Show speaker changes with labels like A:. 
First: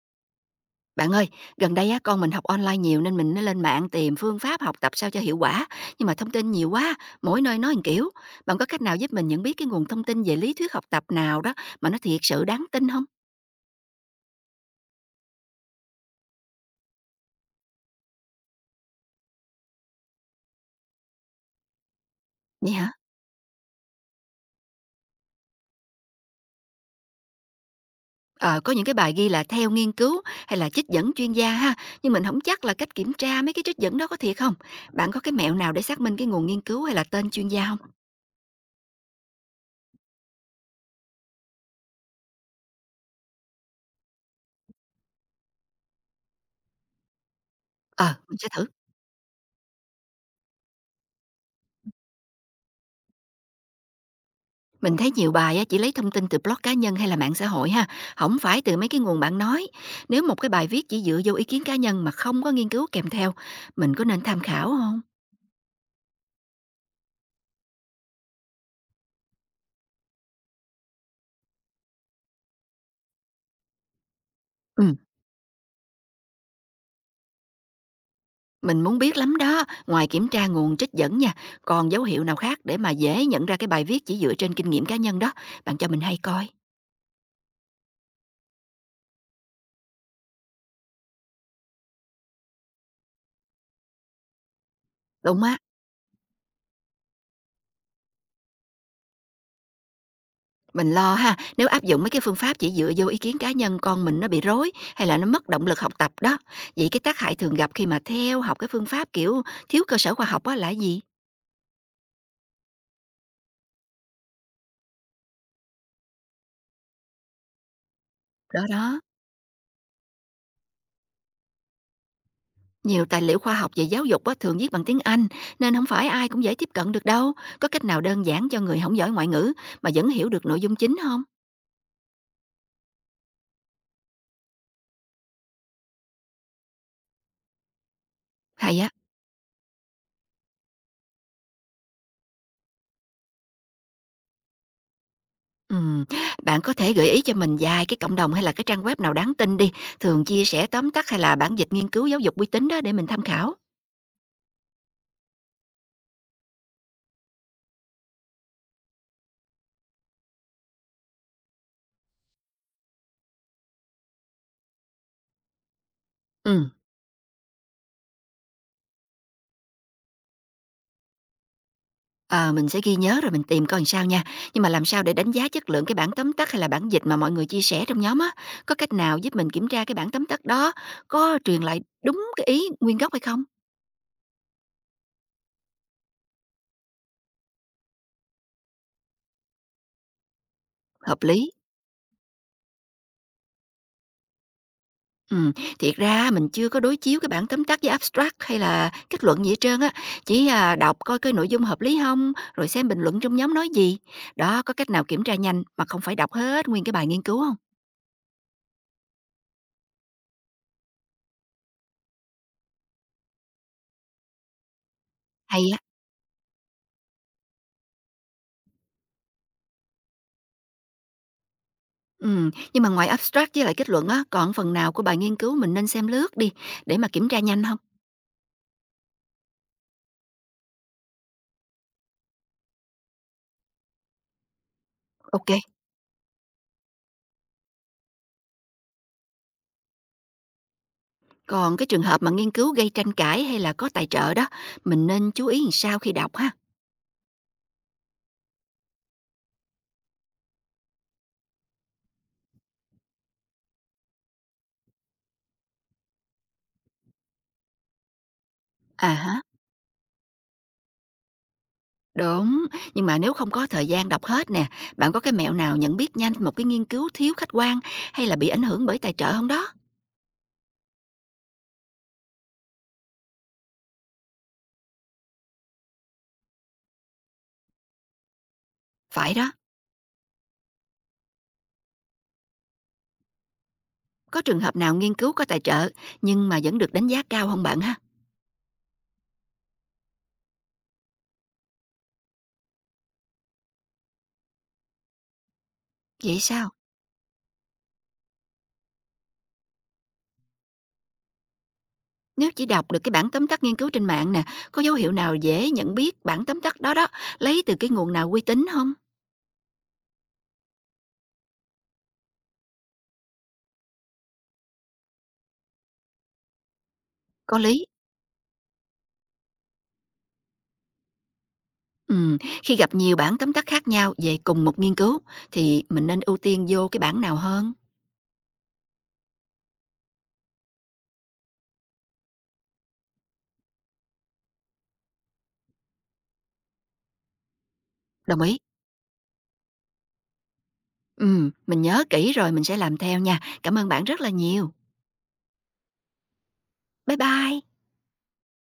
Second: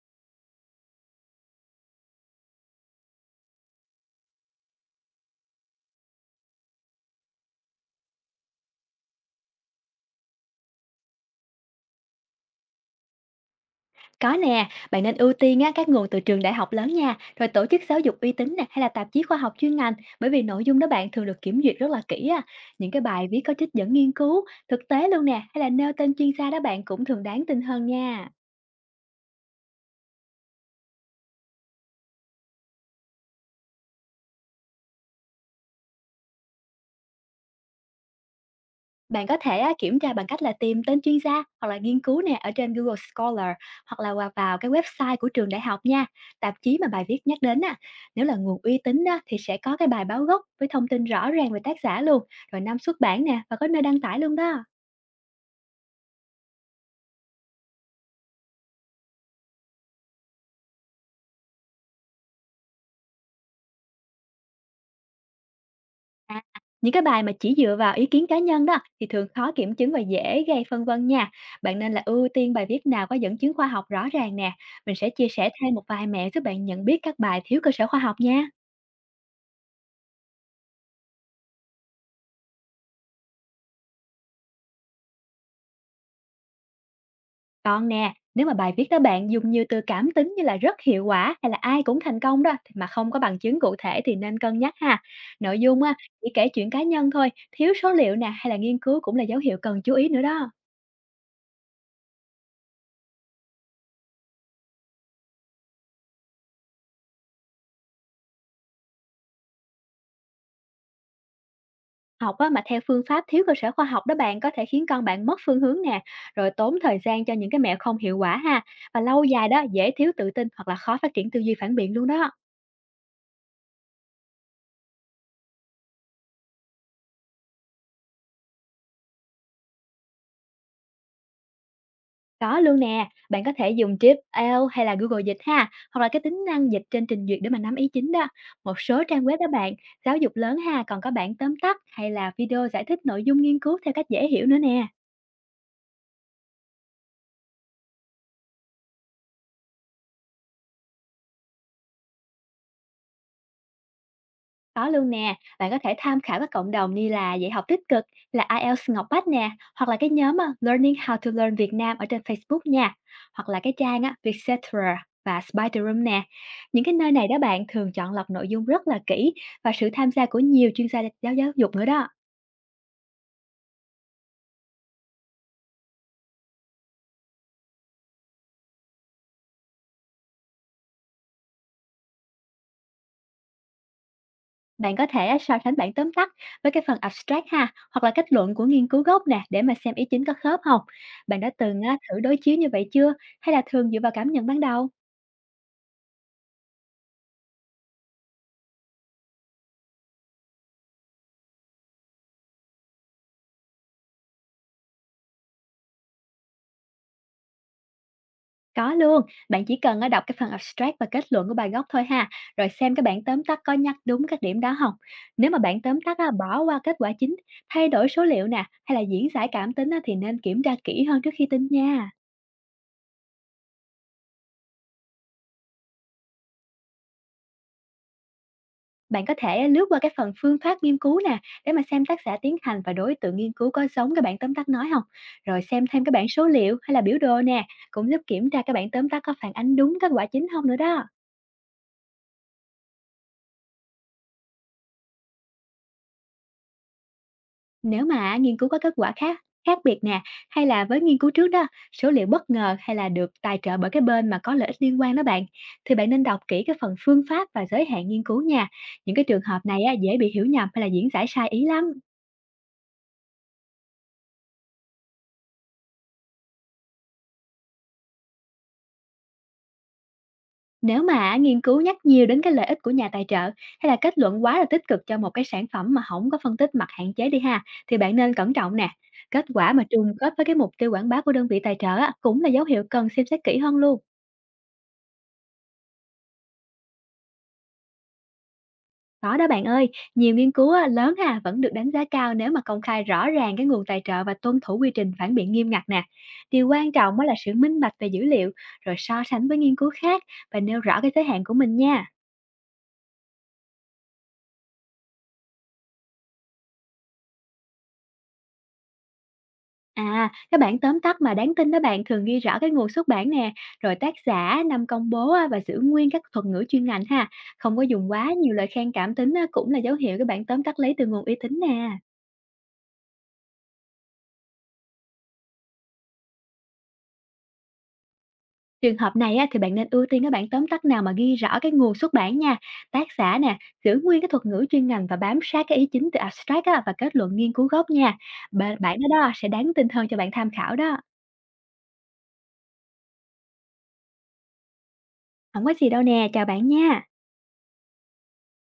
A: Bạn ơi, gần đây á, con mình học online nhiều nên mình nó lên mạng tìm phương pháp học tập sao cho hiệu quả. Nhưng mà thông tin nhiều quá, mỗi nơi nói một kiểu. Bạn có cách nào giúp mình nhận biết cái nguồn thông tin về lý thuyết học tập nào đó mà nó thiệt sự đáng tin không?
B: Có nè, bạn nên ưu tiên á, các nguồn từ trường đại học lớn nha, rồi tổ chức giáo dục uy tín nè, hay là tạp chí khoa học chuyên ngành, bởi vì nội dung đó bạn thường được kiểm duyệt rất là kỹ á.
A: Vậy
B: Những
A: hả?
B: cái bài viết có trích dẫn nghiên cứu, thực tế luôn nè, hay là nêu tên chuyên gia đó bạn cũng thường đáng tin hơn nha.
A: Ờ, có những cái bài ghi là theo nghiên cứu hay là trích dẫn chuyên gia ha. Nhưng mình không chắc là cách kiểm tra mấy cái trích dẫn đó có thiệt không? Bạn có cái mẹo nào để xác minh cái nguồn nghiên cứu hay là tên chuyên gia không?
B: Bạn có thể á, kiểm tra bằng cách là tìm tên chuyên gia hoặc là nghiên cứu nè ở trên Google Scholar, hoặc là vào cái website của trường đại học nha, tạp chí mà bài viết nhắc đến á.
A: Ờ,
B: Nếu là
A: mình sẽ
B: nguồn
A: thử.
B: uy tín đó thì sẽ có cái bài báo gốc với thông tin rõ ràng về tác giả luôn, rồi năm xuất bản nè và có nơi đăng tải luôn đó.
A: Mình thấy nhiều bài á, chỉ lấy thông tin từ blog cá nhân hay là mạng xã hội ha, không phải từ mấy cái nguồn bạn nói. Nếu một cái bài viết chỉ dựa vô ý kiến cá nhân mà không có nghiên cứu kèm theo, mình có nên tham khảo không?
B: À, những cái bài mà chỉ dựa vào ý kiến cá nhân đó thì thường khó kiểm chứng và dễ gây phân vân nha. Bạn nên là ưu tiên bài viết nào có dẫn chứng khoa học rõ ràng nè. Mình
A: Ừ,
B: sẽ chia sẻ thêm một vài mẹo giúp bạn nhận biết các bài thiếu cơ sở khoa học nha.
A: mình muốn biết lắm đó. Ngoài kiểm tra nguồn trích dẫn nha, còn dấu hiệu nào khác để mà dễ nhận ra cái bài viết chỉ dựa trên kinh nghiệm cá nhân đó, bạn cho mình hay coi.
B: Còn nè, nếu mà bài viết đó bạn dùng nhiều từ cảm tính như là rất hiệu quả hay là ai cũng thành công đó, thì mà không có bằng chứng cụ thể thì nên cân nhắc ha.
A: Đúng á.
B: Nội dung á, chỉ kể chuyện cá nhân thôi, thiếu số liệu nè hay là nghiên cứu cũng là dấu hiệu cần chú ý nữa đó.
A: Mình lo ha, nếu áp dụng mấy cái phương pháp chỉ dựa vô ý kiến cá nhân con mình nó bị rối hay là nó mất động lực học tập đó. Vậy cái tác hại thường gặp khi mà theo học cái phương pháp kiểu thiếu cơ sở khoa học á là gì?
B: Học á, mà theo phương pháp thiếu cơ sở khoa học đó bạn có thể khiến con bạn mất phương hướng nè, rồi tốn thời gian cho những cái mẹo không hiệu quả ha.
A: Đó đó,
B: Và lâu dài đó dễ thiếu tự tin, hoặc là khó phát triển tư duy phản biện luôn đó.
A: nhiều tài liệu khoa học về giáo dục á thường viết bằng tiếng Anh nên không phải ai cũng dễ tiếp cận được đâu. Có cách nào đơn giản cho người không giỏi ngoại ngữ mà vẫn hiểu được nội dung chính không?
B: Có luôn nè, bạn có thể dùng trip l hay là Google Dịch ha, hoặc là cái tính năng dịch trên trình duyệt để mà nắm ý chính đó. Một
A: Hay á.
B: số trang web đó bạn, giáo dục lớn ha, còn có bản tóm tắt hay là video giải thích nội dung nghiên cứu theo cách dễ hiểu nữa nè.
A: Ừm, bạn có thể gợi ý cho mình vài cái cộng đồng hay là cái trang web nào đáng tin đi, thường chia sẻ tóm tắt hay là bản dịch nghiên cứu giáo dục uy tín đó để mình tham khảo.
B: Có luôn nè, bạn có thể tham khảo các cộng đồng như là dạy học tích cực, là IELTS Ngọc Bách nè, hoặc là cái nhóm á, Learning How to Learn Việt Nam ở trên Facebook nha, hoặc là cái trang á, Vietcetera và Spider Room nè.
A: Ừ.
B: Những cái nơi này đó bạn thường chọn lọc nội dung rất là kỹ, và sự tham gia của nhiều chuyên gia giáo giáo dục nữa đó.
A: Ờ, mình sẽ ghi nhớ rồi mình tìm coi làm sao nha. Nhưng mà làm sao để đánh giá chất lượng cái bản tóm tắt hay là bản dịch mà mọi người chia sẻ trong nhóm á? Có cách nào giúp mình kiểm tra cái bản tóm tắt đó có truyền lại đúng cái ý nguyên gốc hay không?
B: Bạn có thể á, so sánh bản tóm tắt với cái phần abstract ha, hoặc là kết luận của nghiên cứu gốc nè, để mà xem ý chính có khớp không.
A: Hợp
B: Bạn đã
A: lý.
B: từng á, thử đối chiếu như vậy chưa, hay là thường dựa vào cảm nhận ban đầu?
A: Ừ, thiệt ra mình chưa có đối chiếu cái bản tóm tắt với abstract hay là kết luận gì hết trơn á. Chỉ à, đọc coi cái nội dung hợp lý không, rồi xem bình luận trong nhóm nói gì. Đó, có cách nào kiểm tra nhanh mà không phải đọc hết nguyên cái bài nghiên cứu không?
B: Có luôn, bạn chỉ cần á đọc cái phần abstract và kết luận của bài gốc thôi ha, rồi xem cái bản tóm tắt có nhắc đúng các điểm đó không. Nếu mà
A: Hay.
B: bản tóm tắt á, bỏ qua kết quả chính, thay đổi số liệu nè, hay là diễn giải cảm tính á, thì nên kiểm tra kỹ hơn trước khi tin nha.
A: Ừ, nhưng mà ngoài abstract với lại kết luận á, còn phần nào của bài nghiên cứu mình nên xem lướt đi để mà kiểm tra nhanh không?
B: Bạn có thể lướt qua cái phần phương pháp nghiên cứu nè, để mà xem tác giả tiến hành và đối tượng nghiên cứu có giống cái bản tóm tắt nói không.
A: OK.
B: Rồi xem thêm cái bảng số liệu hay là biểu đồ nè, cũng giúp kiểm tra cái bản tóm tắt có phản ánh đúng kết quả chính không nữa đó.
A: Còn cái trường hợp mà nghiên cứu gây tranh cãi hay là có tài trợ đó, mình nên chú ý làm sao khi đọc ha?
B: Nếu mà nghiên cứu có kết quả khác khác biệt nè, hay là với nghiên cứu trước đó, số liệu bất ngờ, hay là được tài trợ bởi cái bên mà có lợi ích liên quan đó bạn, thì bạn nên đọc kỹ cái phần phương pháp và giới hạn nghiên cứu nha.
A: À
B: Những cái trường
A: há,
B: hợp này á, dễ bị hiểu nhầm hay là diễn giải sai ý lắm.
A: đúng, nhưng mà nếu không có thời gian đọc hết nè, bạn có cái mẹo nào nhận biết nhanh một cái nghiên cứu thiếu khách quan hay là bị ảnh hưởng bởi tài trợ không đó?
B: Nếu mà nghiên cứu nhắc nhiều đến cái lợi ích của nhà tài trợ, hay là kết luận quá là tích cực cho một cái sản phẩm mà không có phân tích mặt hạn chế đi ha, thì bạn nên cẩn trọng nè.
A: Phải
B: Kết
A: đó,
B: quả mà trùng khớp với cái mục tiêu quảng bá của đơn vị tài trợ á, cũng là dấu hiệu cần xem xét kỹ hơn luôn.
A: có trường hợp nào nghiên cứu có tài trợ nhưng mà vẫn được đánh giá cao không bạn ha?
B: Có đó bạn ơi, nhiều nghiên cứu á, lớn ha vẫn được đánh giá cao nếu mà công khai rõ ràng cái nguồn tài trợ và tuân thủ quy trình phản biện nghiêm ngặt nè.
A: Vậy
B: Điều
A: sao?
B: quan trọng á là sự minh bạch về dữ liệu, rồi so sánh với nghiên cứu khác, và nêu rõ cái thế hạn của mình nha.
A: Nếu chỉ đọc được cái bản tóm tắt nghiên cứu trên mạng nè, có dấu hiệu nào dễ nhận biết bản tóm tắt đó đó lấy từ cái nguồn nào uy tín không?
B: À, các bản tóm tắt mà đáng tin đó bạn thường ghi rõ cái nguồn xuất bản nè, rồi tác giả, năm công bố á, và giữ nguyên các thuật ngữ chuyên ngành ha.
A: Có
B: Không có
A: lý.
B: dùng quá nhiều lời khen cảm tính á, cũng là dấu hiệu cái bản tóm tắt lấy từ nguồn uy tín nè.
A: Khi gặp nhiều bản tóm tắt khác nhau về cùng một nghiên cứu thì mình nên ưu tiên vô cái bản nào hơn?
B: Trường hợp này á, thì bạn nên ưu tiên các bản tóm tắt nào mà ghi rõ cái nguồn xuất bản nha, tác giả nè, giữ nguyên cái thuật ngữ chuyên ngành và bám sát cái ý chính từ abstract á, và kết luận nghiên cứu gốc nha.
A: Đồng ý.
B: Bản đó, đó sẽ đáng tin hơn cho bạn tham khảo đó.
A: Mình nhớ kỹ rồi mình sẽ làm theo nha. Cảm ơn bạn rất là nhiều.
B: Không có gì đâu nè, chào bạn nha.
A: Bye bye.